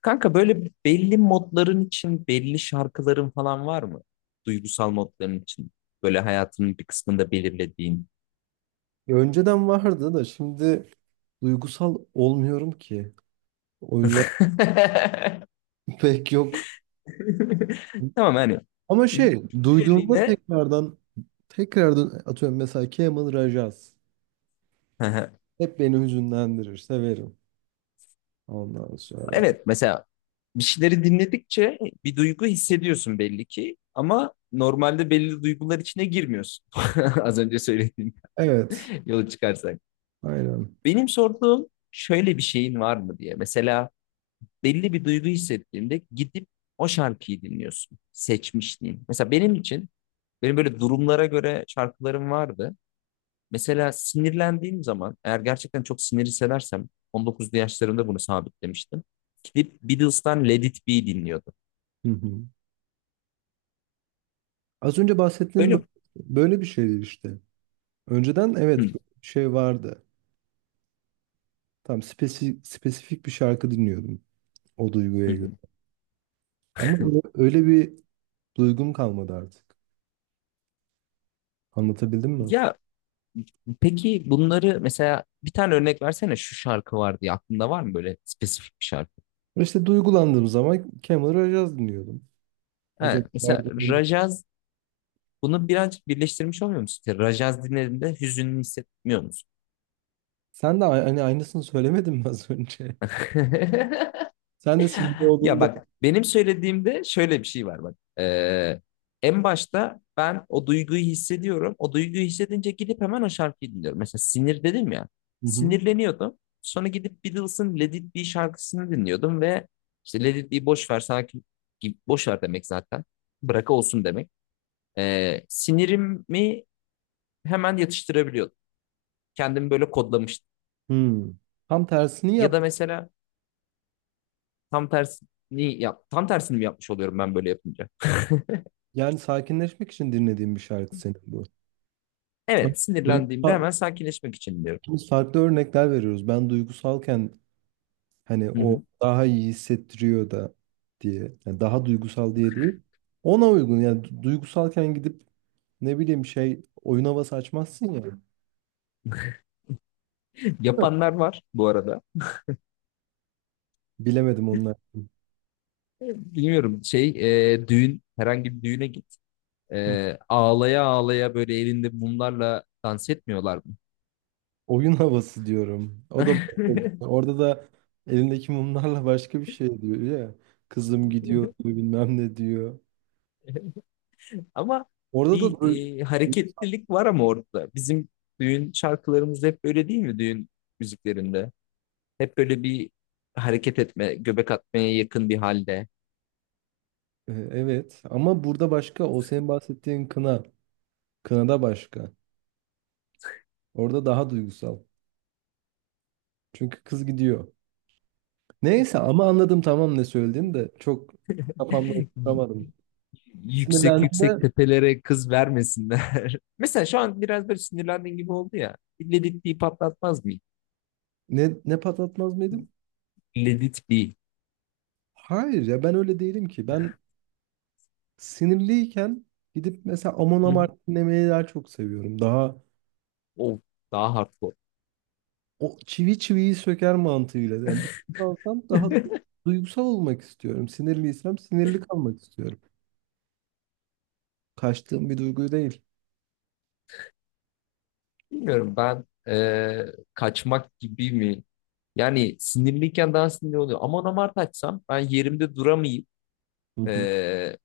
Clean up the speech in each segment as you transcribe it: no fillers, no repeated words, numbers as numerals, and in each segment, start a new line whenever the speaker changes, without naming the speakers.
Kanka böyle belli modların için belli şarkıların falan var mı? Duygusal modların için. Böyle hayatının bir kısmında belirlediğin.
Ya önceden vardı da şimdi duygusal olmuyorum ki. O yüzden pek yok.
Tamam, hani
Ama şey duyduğumda
süreliğine.
tekrardan atıyorum mesela Kemal Rajaz.
Hı hı.
Hep beni hüzünlendirir. Severim. Ondan sonra.
Evet, mesela bir şeyleri dinledikçe bir duygu hissediyorsun belli ki ama normalde belli duygular içine girmiyorsun. Az önce söylediğim
Evet.
yolu çıkarsak.
Aynen.
Benim sorduğum şöyle bir şeyin var mı diye. Mesela belli bir duygu hissettiğinde gidip o şarkıyı dinliyorsun. Seçmişliğin. Mesela benim için böyle durumlara göre şarkılarım vardı. Mesela sinirlendiğim zaman, eğer gerçekten çok sinir hissedersem, 19'lu yaşlarımda bunu sabitlemiştim. Gidip Beatles'tan Let It Be dinliyordum.
Hı hı. Az önce bahsettiğim bö-
Böyle.
böyle bir şeydi işte. Önceden evet
Hı,
böyle bir şey vardı. Tam spesifik bir şarkı dinliyordum o
hı,
duyguya göre.
hı.
Ama öyle öyle bir duygum kalmadı artık. Anlatabildim mi?
Ya peki, bunları mesela bir tane örnek versene, şu şarkı var diye aklında var mı böyle spesifik bir şarkı?
Ve işte duygulandığım zaman Kemal Rojaz dinliyordum. Az
Ha,
önce
mesela
verdiğim örnek.
Rajaz, bunu birazcık birleştirmiş olmuyor musun? İşte Rajaz dinlediğinde hüzünlü hissetmiyor musun?
Hani aynısını söylemedin mi az önce? Sen de sinirli
Ya
olduğunda.
bak, benim söylediğimde şöyle bir şey var bak. En başta ben o duyguyu hissediyorum. O duyguyu hissedince gidip hemen o şarkıyı dinliyorum. Mesela sinir dedim ya.
Hı hı.
Sinirleniyordum. Sonra gidip Beatles'ın Let It Be şarkısını dinliyordum ve işte Let It Be, boş ver sakin gibi, boş ver demek zaten. Bırak olsun demek. Sinirimi hemen yatıştırabiliyordum. Kendimi böyle kodlamıştım.
Hmm. Tam tersini
Ya
yap.
da mesela tam tersi ni yap, tam tersini mi yapmış oluyorum ben böyle yapınca?
Yani sakinleşmek için dinlediğim bir şarkı senin bu. Ama
Evet, sinirlendiğimde
duygusal,
hemen sakinleşmek için diyorum.
biz farklı örnekler veriyoruz. Ben duygusalken hani
Hı
o
hı.
daha iyi hissettiriyor da diye. Yani daha duygusal diye değil. Ona uygun. Yani duygusalken gidip ne bileyim şey oyun havası açmazsın ya.
Yapanlar var bu arada.
Bilemedim onlar.
Bilmiyorum, düğün, herhangi bir düğüne git. Ağlaya ağlaya böyle elinde mumlarla dans etmiyorlar mı?
Oyun havası diyorum. O da boş olsun. Orada da elindeki mumlarla başka bir şey diyor ya. Kızım gidiyor diyor, bilmem ne diyor.
Ama
Orada da
bir
du-
hareketlilik var ama orada. Bizim düğün şarkılarımız hep böyle değil mi, düğün müziklerinde? Hep böyle bir hareket etme, göbek atmaya yakın bir halde.
E, evet ama burada başka o senin bahsettiğin kına. Kınada başka. Orada daha duygusal. Çünkü kız gidiyor. Neyse ama anladım tamam, ne söylediğini de çok kafamda oturtamadım.
Yüksek yüksek
Sinirlendiğimde
tepelere kız vermesinler. Mesela şu an biraz böyle sinirlendiğin gibi oldu ya. Ledit bir patlatmaz mı?
ne patlatmaz mıydım?
Ledit bir.
Hayır ya ben öyle değilim ki. Ben sinirliyken gidip mesela Amon
Hı hı.
Amarth dinlemeyi daha çok seviyorum. Daha
O daha hardcore.
o çivi çiviyi söker mantığıyla. Yani duygusalsam daha duygusal olmak istiyorum. Sinirliysem sinirli kalmak istiyorum. Kaçtığım bir duygu değil.
Bilmiyorum ben, kaçmak gibi mi? Yani sinirliyken daha sinirli oluyor. Aman amart açsam ben yerimde duramayıp
Hı hı.
e,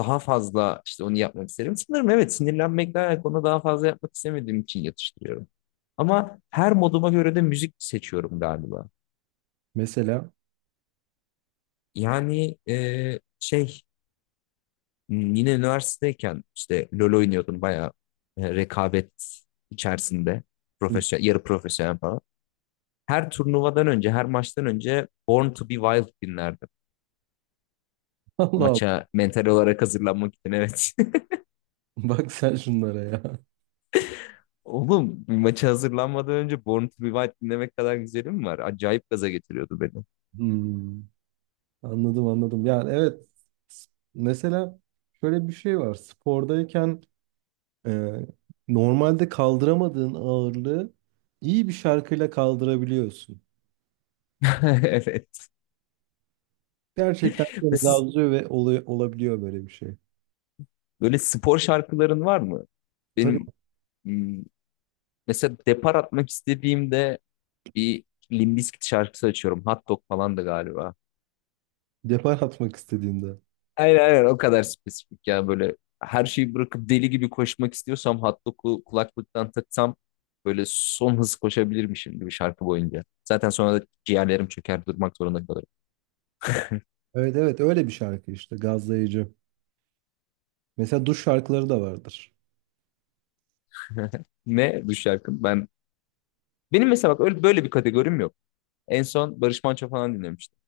daha fazla işte onu yapmak isterim. Sanırım evet, sinirlenmekten onu daha fazla yapmak istemediğim için yatıştırıyorum. Ama her moduma göre de müzik seçiyorum galiba.
Mesela.
Yani yine üniversitedeyken işte LoL oynuyordum bayağı, rekabet içerisinde,
Hı.
profesyonel, yarı profesyonel falan. Her turnuvadan önce, her maçtan önce Born to be Wild dinlerdim.
Allah Allah.
Maça mental olarak hazırlanmak için, evet.
Bak sen şunlara ya.
Oğlum, maça hazırlanmadan önce Born to be Wild dinlemek kadar güzelim mi var? Acayip gaza getiriyordu beni.
Hmm. Anladım anladım. Yani evet, mesela şöyle bir şey var. Spordayken e, normalde kaldıramadığın ağırlığı iyi bir şarkıyla kaldırabiliyorsun.
Evet.
Gerçekten böyle
Ve siz
gazlıyor ve olabiliyor böyle bir şey.
böyle spor şarkıların var mı?
Tabii
Benim, m, mesela depar atmak istediğimde bir Limp Bizkit şarkısı açıyorum. Hot Dog falan da galiba.
depar atmak istediğinde.
Aynen, aynen, o kadar spesifik ya, böyle her şeyi bırakıp deli gibi koşmak istiyorsam Hot Dog'u kulaklıktan taksam böyle son hız koşabilirmişim gibi şarkı boyunca. Zaten sonra da ciğerlerim çöker, durmak zorunda kalırım.
Evet evet öyle bir şarkı işte, gazlayıcı. Mesela duş şarkıları da vardır.
Ne bu şarkı? Benim mesela bak, öyle böyle bir kategorim yok. En son Barış Manço falan dinlemiştim.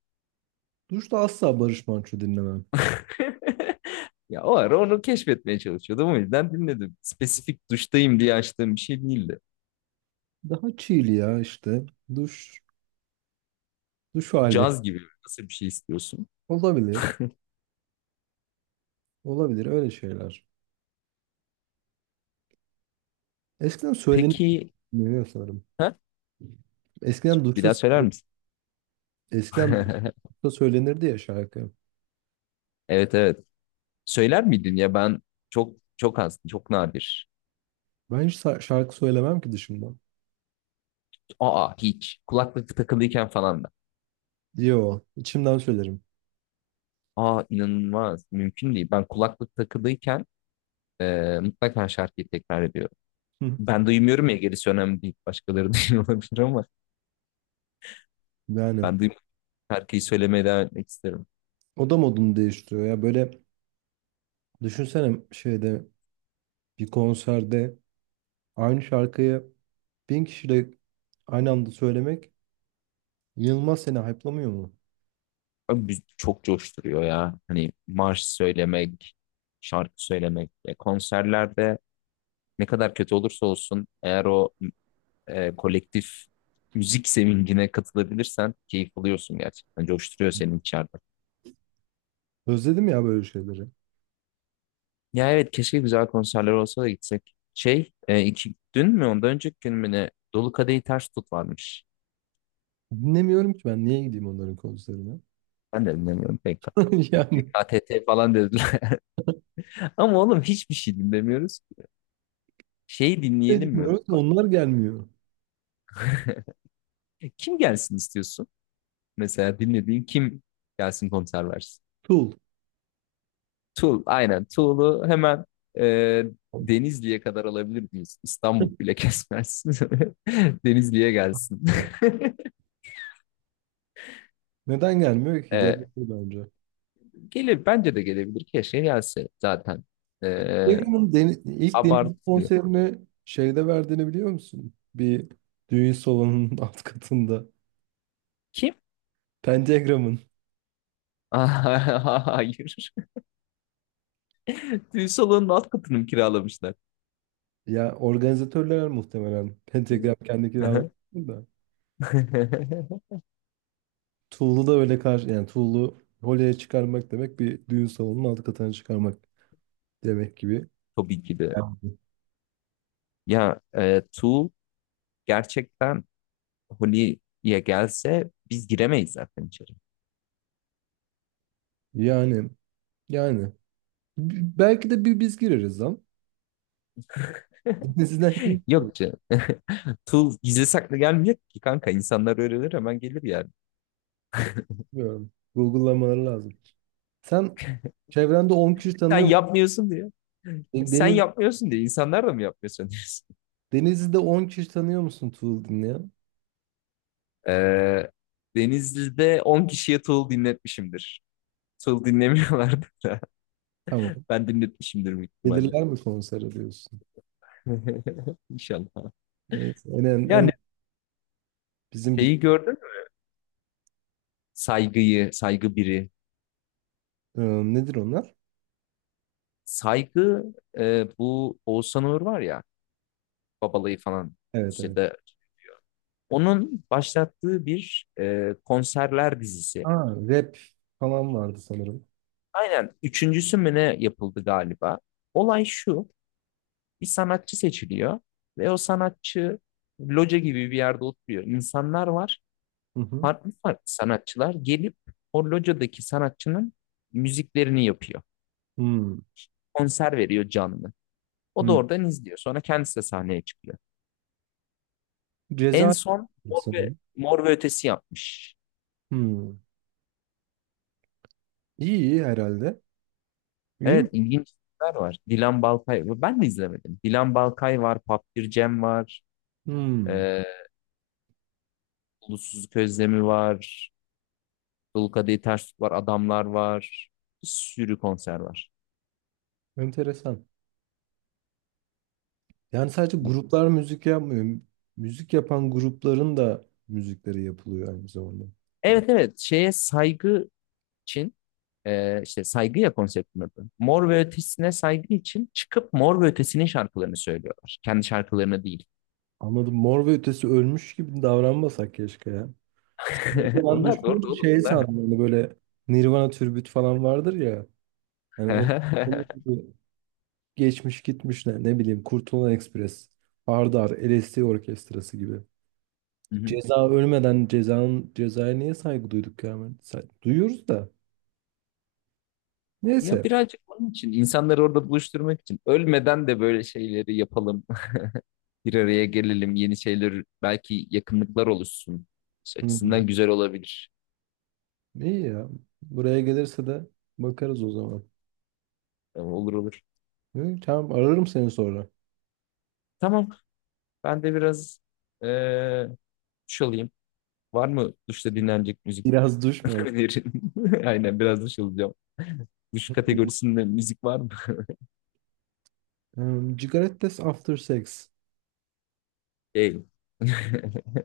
Duşta asla Barış Manço dinlemem.
Ya o ara onu keşfetmeye çalışıyordum. O yüzden dinledim. Spesifik duştayım diye açtığım bir şey değildi.
Daha chill ya işte. Duş, duş hali.
Caz gibi, nasıl bir şey istiyorsun?
Olabilir. Olabilir öyle şeyler. Eskiden
Peki,
söyleniyor sanırım.
ha?
Eskiden
Bir
duşta
daha söyler misin?
eskiden duşta söylenirdi ya şarkı.
Evet, evet. Söyler miydin ya? Ben çok çok az, çok nadir.
Şarkı söylemem ki dışımdan.
Aa, hiç? Kulaklık takılıyken falan da.
Yo, içimden söylerim.
Aa, inanılmaz. Mümkün değil. Ben kulaklık takılıyken mutlaka şarkıyı tekrar ediyorum.
Hı.
Ben duymuyorum ya, gerisi önemli değil. Başkaları duyuyor olabilir ama
Yani
ben duymuyorum. Şarkıyı söylemeye devam etmek isterim.
o da modunu değiştiriyor ya böyle. Düşünsene şeyde, bir konserde aynı şarkıyı bin kişiyle aynı anda söylemek inanılmaz seni hype'lamıyor mu?
Abi, çok coşturuyor ya. Hani marş söylemek, şarkı söylemek. Konserlerde ne kadar kötü olursa olsun, eğer o kolektif müzik sevincine katılabilirsen keyif alıyorsun gerçekten. Coşturuyor senin içeride.
Özledim ya böyle şeyleri.
Ya evet, keşke güzel konserler olsa da gitsek. İki, dün mü ondan önceki gün mü ne? Dolu Kadehi Ters Tut varmış.
Dinlemiyorum ki, ben niye gideyim onların konserine?
Ben de dinlemiyorum PK.
Yani
PKTT falan dediler. Ama oğlum, hiçbir şey dinlemiyoruz. Şey,
ne
dinleyelim mi?
dinliyoruz
Bak,
onlar gelmiyor.
kim gelsin istiyorsun? Mesela dinlediğin kim gelsin, konser versin?
Tool.
Tuğ, aynen. Tuğlu hemen e, Denizli'ye kadar alabilir miyiz? İstanbul bile kesmez. Denizli'ye gelsin.
Neden gelmiyor ki?
E,
Gelmedi bence.
Gelir, bence de gelebilir. Keşke gelse zaten. E,
İlk Denizli
Abartılıyor.
konserini şeyde verdiğini biliyor musun? Bir düğün salonunun alt katında.
Kim?
Pentagram'ın.
Hayır. Düğün salonunun alt katını mı kiralamışlar?
Ya organizatörler muhtemelen, pentagram kendi
Aha.
kiralamasını da. Tuğlu da öyle karşı, yani Tuğlu Holly'e çıkarmak demek bir düğün salonunun alt katına çıkarmak demek gibi.
Tabii ki de.
Yani,
Ya Tuğ gerçekten Holi'ye gelse biz giremeyiz zaten içeri.
yani, yani. Belki de bir biz gireriz lan. Sizden kim? Tuğlu?
Yok canım. Tuğ gizli saklı gelmiyor ki kanka. İnsanlar öğrenir, hemen gelir yani.
Bilmiyorum. Google'lamaları lazım. Sen çevrende 10 kişi
Sen
tanıyor musun?
yapmıyorsun diyor. Sen
Deniz,
yapmıyorsun diye insanlar da mı yapmıyorsun diyorsun?
Denizli'de 10 kişi tanıyor musun Tuğlu dinleyen?
Ee, Denizli'de 10 kişiye tuğul dinletmişimdir. Tuğul dinlemiyorlardı da.
Tamam.
Ben dinletmişimdir büyük ihtimalle.
Gelirler mi konsere diyorsun?
İnşallah.
Neyse.
Yani
Bizim git.
şeyi gördün mü? Saygıyı, saygı biri.
Ee, nedir onlar?
Saygı, bu Oğuzhan Uğur var ya. Babalayı falan.
Evet
İşte
evet.
de, onun başlattığı bir konserler dizisi.
Ha, rap falan vardı sanırım.
Aynen, üçüncüsü mü ne yapıldı galiba. Olay şu: bir sanatçı seçiliyor ve o sanatçı loca gibi bir yerde oturuyor. İnsanlar var,
Hı hı.
farklı farklı sanatçılar gelip o locadaki sanatçının müziklerini yapıyor.
Hmm,
Konser veriyor canlı. O da
hmm.
oradan izliyor. Sonra kendisi de sahneye çıkıyor. En
Ceza
son
sanırım.
Mor ve Ötesi yapmış.
Hmm. İyi iyi herhalde. İyi mi?
Evet, ilginç filmler var. Dilan Balkay. Ben de izlemedim. Dilan Balkay var. Papir Cem var.
Hmm.
E, Ulusuzluk Özlemi var. Dul Kadehi Ters Tut var. Adamlar var. Bir sürü konser var.
Enteresan. Yani sadece gruplar müzik yapmıyor. Müzik yapan grupların da müzikleri yapılıyor aynı zamanda.
Evet, evet. Şeye saygı için, işte saygı ya konseptin adı. Mor ve Ötesi'ne saygı için çıkıp Mor ve Ötesi'nin şarkılarını söylüyorlar. Kendi şarkılarını değil.
Anladım. Mor ve Ötesi ölmüş gibi davranmasak keşke ya. Ben
Onlar doğru da
düşününce
oğlum.
şey
Onlar.
sandım. Hani böyle Nirvana türbüt falan vardır ya. Hani onun, geçmiş gitmiş, ne, ne bileyim Kurtulan Ekspres, Hardar, LSD Orkestrası gibi. Ceza ölmeden cezanın cezaya niye saygı duyduk ya? Duyuyoruz da.
Ya
Neyse.
birazcık onun için, insanları orada buluşturmak için ölmeden de böyle şeyleri yapalım. Bir araya gelelim, yeni şeyler, belki yakınlıklar oluşsun. İşte
Hı.
açısından güzel olabilir.
İyi ya. Buraya gelirse de bakarız o zaman.
Olur olur.
Hı, tamam ararım seni sonra.
Tamam, ben de biraz eee duş alayım. Var mı duşta dinlenecek müzik
Biraz duş mu
önerin? Aynen, biraz duş alacağım. Duş
alayım?
kategorisinde müzik var mı?
Cigarettes after sex.
Değil.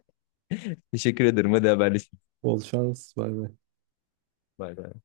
Teşekkür ederim. Hadi haberleşelim.
Bol şans. Bay bay.
Bay bay.